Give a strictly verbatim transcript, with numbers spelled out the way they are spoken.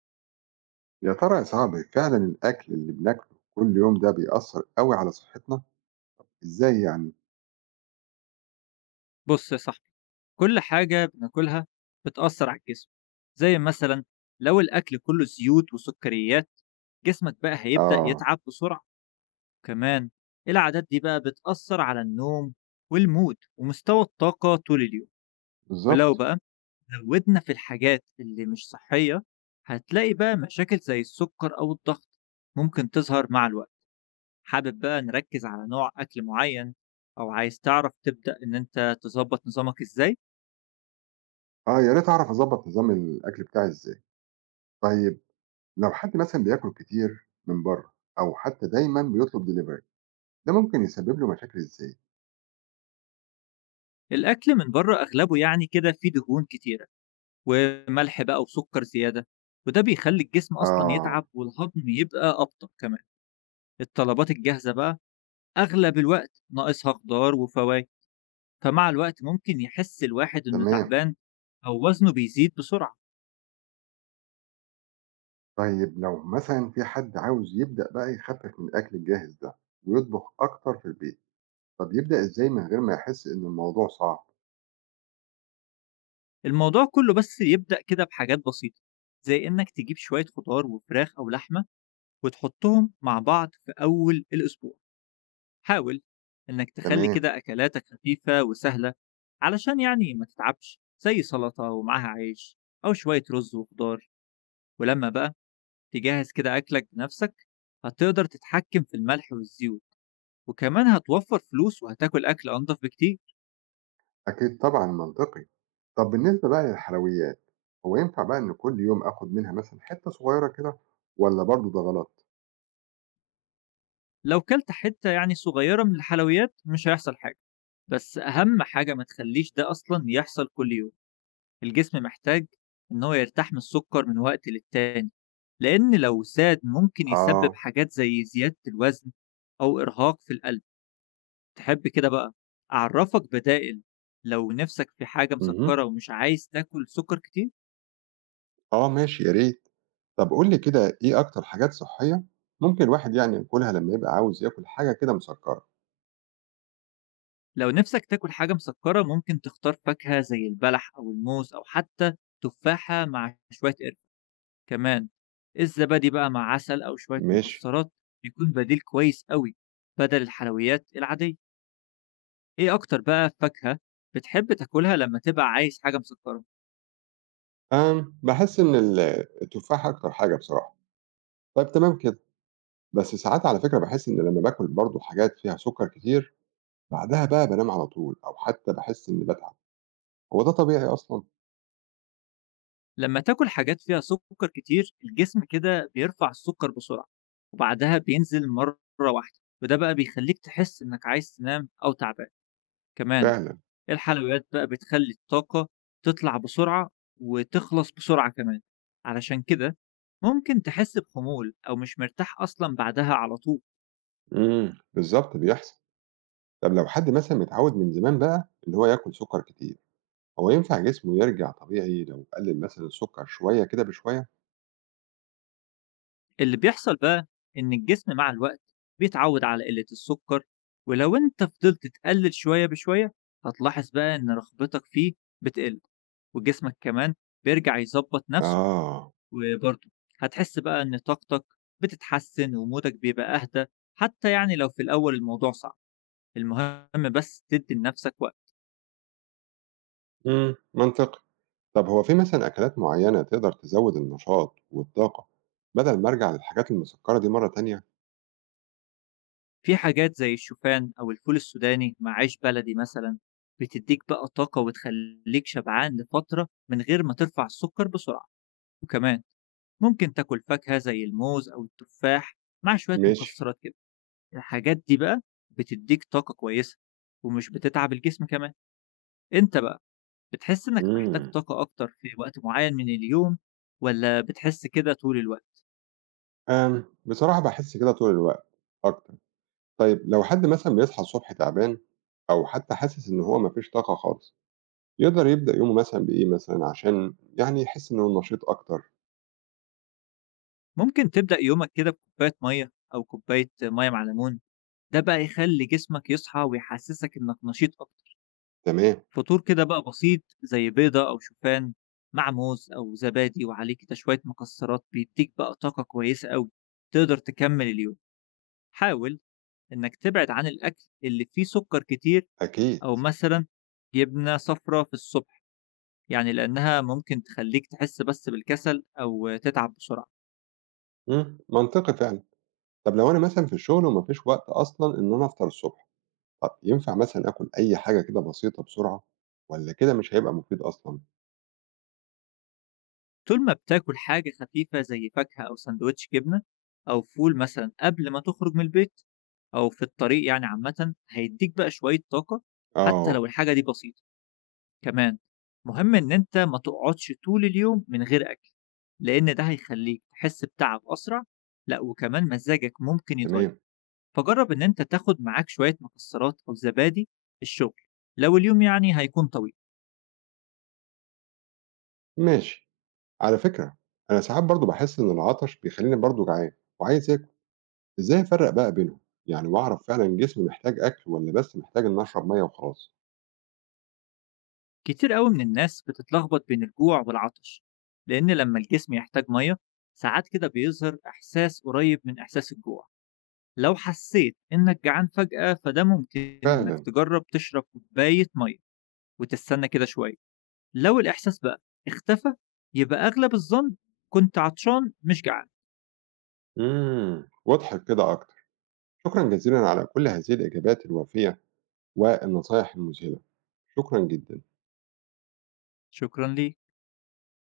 يا ترى يا صاحبي فعلا الأكل اللي بناكله كل يوم ده بيأثر قوي على صحتنا؟ إزاي يعني؟ بص يا صاحبي، كل حاجة بناكلها بتأثر على الجسم. زي مثلا لو الأكل كله زيوت وسكريات، جسمك بقى هيبدأ آه يتعب بسرعة. كمان العادات دي بقى بتأثر على النوم والمود ومستوى الطاقة طول اليوم. ولو بالظبط بقى زودنا في الحاجات اللي مش صحية، هتلاقي بقى مشاكل زي السكر أو الضغط ممكن تظهر مع الوقت. حابب بقى نركز على نوع أكل معين، أو عايز تعرف تبدأ إن أنت تظبط نظامك إزاي؟ آه يا ريت أعرف أظبط نظام الأكل بتاعي إزاي؟ طيب لو حد مثلا بياكل كتير من بره أو حتى دايما بيطلب دليفري ده ممكن يسبب له مشاكل إزاي؟ الأكل من بره أغلبه يعني كده فيه دهون كتيرة وملح بقى وسكر زيادة، وده بيخلي الجسم أصلا آه يتعب والهضم يبقى أبطأ كمان. الطلبات الجاهزة بقى أغلب الوقت ناقصها خضار وفواكه، فمع الوقت ممكن يحس الواحد إنه تمام تعبان أو وزنه بيزيد بسرعة. طيب لو مثلا في حد عاوز يبدأ بقى يخفف من الأكل الجاهز ده ويطبخ أكتر في البيت طب يبدأ إزاي من غير ما يحس إن الموضوع صعب؟ الموضوع كله بس يبدأ كده بحاجات بسيطة، زي إنك تجيب شوية خضار وفراخ أو لحمة وتحطهم مع بعض في أول الأسبوع. حاول إنك تخلي تمام كده أكلاتك خفيفة وسهلة علشان يعني ما تتعبش، زي سلطة ومعاها عيش أو شوية رز وخضار. ولما بقى تجهز كده أكلك بنفسك، هتقدر تتحكم في الملح والزيوت، وكمان هتوفر فلوس وهتاكل أكل أنضف بكتير. أكيد طبعا منطقي طب بالنسبة بقى للحلويات، هو ينفع بقى إن كل يوم آخد منها مثلًا حتّة صغيّرة كده والّا برضه ده غلط؟ لو كلت حتة يعني صغيرة من الحلويات مش هيحصل حاجة، بس أهم حاجة ما تخليش ده أصلا يحصل كل يوم. الجسم محتاج إن هو يرتاح من السكر من وقت للتاني، لأن لو زاد ممكن يسبب آه. حاجات زي زيادة الوزن أو إرهاق في القلب. تحب كده بقى أعرفك بدائل لو نفسك في حاجة اهم. مسكرة ومش عايز تاكل سكر كتير؟ آه ماشي يا ريت. طب قُل لي كده إيه أكتر حاجات صحّية ممكن الواحد يعني ياكلها لمّا يبقى عاوز ياكل حاجة كده مسكّرة؟ لو نفسك تاكل حاجة مسكرة، ممكن تختار فاكهة زي البلح أو الموز أو حتى تفاحة مع شوية قرفة. كمان الزبادي بقى مع عسل أو شوية ماشي. مكسرات بيكون بديل كويس قوي بدل الحلويات العادية. إيه أكتر بقى فاكهة بتحب تاكلها لمّا تبقى عايز حاجة مسكّرة؟ آمم، باحس إن ال التفاح أكتر حاجة بصراحة. طيب تمام كده، بس ساعات على فكرة باحس إن لمّا باكل برضه حاجات فيها سُكّر كتير، بعدها بقى بانام على طول أو حتّى باحس إنّي باتعب، هو ده طبيعي أصلًا؟ لمّا تاكل حاجات فيها سُكّر كتير، الجسم كده بيرفع السُكّر بسرعة، وبعدها بينزل مرّة واحدة، وده بقى بيخلّيك تحس إنك عايز تنام أو تعبان. كمان فعلًا. الحلويات بقى بتخلّي الطاقة تطلع بسرعة وتخلص بسرعة كمان، علشان كده ممكن تحس بخمول أو مش مرتاح أصلًا بعدها على طول. إمم، بالضبط بيحصل. طب لو حد مثلًا متعوّد من زمان بقى إن هو ياكل سُكّر كتير، هو ينفع جسمه يرجع طبيعي لو قلِّل مثلًا السُكّر شوية كده بشوية؟ اللي بيحصل بقى إن الجسم مع الوقت بيتعود على قلة السكر، ولو أنت فضلت تقلل شوية بشوية، هتلاحظ بقى إن رغبتك فيه بتقل، وجسمك كمان بيرجع يظبط نفسه. آه، وبرضه هتحس بقى إن طاقتك بتتحسن ومودك بيبقى أهدى، حتى يعني لو في الأول الموضوع صعب، المهم بس تدي لنفسك وقت. إمم، منطقي. طب هو في مثلًا أكلات معيّنة تقدر تزوّد النشاط والطاقة بدل ما أرجع للحاجات المسكّرة دي مرّة تانية؟ في حاجات زي الشوفان أو الفول السوداني مع عيش بلدي مثلا بتديك بقى طاقة وتخليك شبعان لفترة من غير ما ترفع السكر بسرعة. وكمان ممكن تاكل فاكهة زي الموز أو التفاح مع شوية ماشي، مكسرات كده. الحاجات دي بقى بتديك طاقة كويسة ومش بتتعب الجسم كمان. انت بقى بتحس انك محتاج إمم. طاقة أكتر في وقت معين من اليوم، ولا بتحس كده طول الوقت؟ آمم، بصراحة باحس كده طول الوقت أكتر. طيب لو حد مثلًا بيصحى الصبح تعبان أو حتى حاسس إن هو ما فيش طاقة خالص، يقدر يبدأ يومه مثلًا بإيه مثلًا عشان يعني يحس إنه نشيط أكتر؟ ممكن تبدأ يومك كده بكوباية مية أو كوباية مية مع ليمون، ده بقى يخلي جسمك يصحى ويحسسك انك نشيط أكتر. تمام. فطور كده بقى بسيط زي بيضة أو شوفان مع موز أو زبادي وعليه كده شوية مكسرات بيديك بقى طاقة كويسة أوي تقدر تكمل اليوم. حاول إنك تبعد عن الأكل اللي فيه سكر كتير، أكيد، أو مثلا جبنة صفرا في الصبح، يعني لأنها ممكن تخليك تحس بس بالكسل أو تتعب بسرعة. إمم، منطقي فعلًا. طب لو أنا مثلًا في الشغل وما فيش وقت أصلًا إن أنا أفطر الصبح، طب ينفع مثلًا آكل أي حاجة كده بسيطة بسرعة والّا كده مش هيبقى مفيد أصلًا؟ طول ما بتاكل حاجة خفيفة زي فاكهة أو سندوتش جبنة أو فول مثلا قبل ما تخرج من البيت أو في الطريق، يعني عامة هيديك بقى شوية طاقة حتى لو آه، الحاجة دي بسيطة. كمان مهم إن أنت ما تقعدش طول اليوم من غير أكل، لأن ده هيخليك تحس بتعب أسرع، لأ وكمان مزاجك ممكن يتغير. تمام، فجرب إن أنت تاخد معاك شوية مكسرات أو زبادي الشغل، لو اليوم يعني هيكون طويل. ماشي. على فكرة أنا ساعات برضه باحس إن العطش بيخلّيني برضه جعان وعايز آكل، إزاي أفرّق بقى بينهم؟ يعني وأعرف فعلًا جسمي محتاج أكل والّا بس محتاج إن أشرب مَيّة وخلاص؟ كتير قوي من الناس بتتلخبط بين الجوع والعطش، لأن لما الجسم يحتاج مية، ساعات كده بيظهر إحساس قريب من إحساس الجوع. لو حسيت إنك جعان فجأة، فده ممكن إنك فعلًا، تجرب تشرب كوباية مية وتستنى كده شوية. لو الإحساس بقى اختفى، يبقى أغلب الظن كنت عطشان مش جعان. إمم، وضحِت كده أكتر. شكرًا جزيلًا على كل هذه الإجابات الوافية والنصايح المذهلة، شكرًا جدًا. شكرا ليك.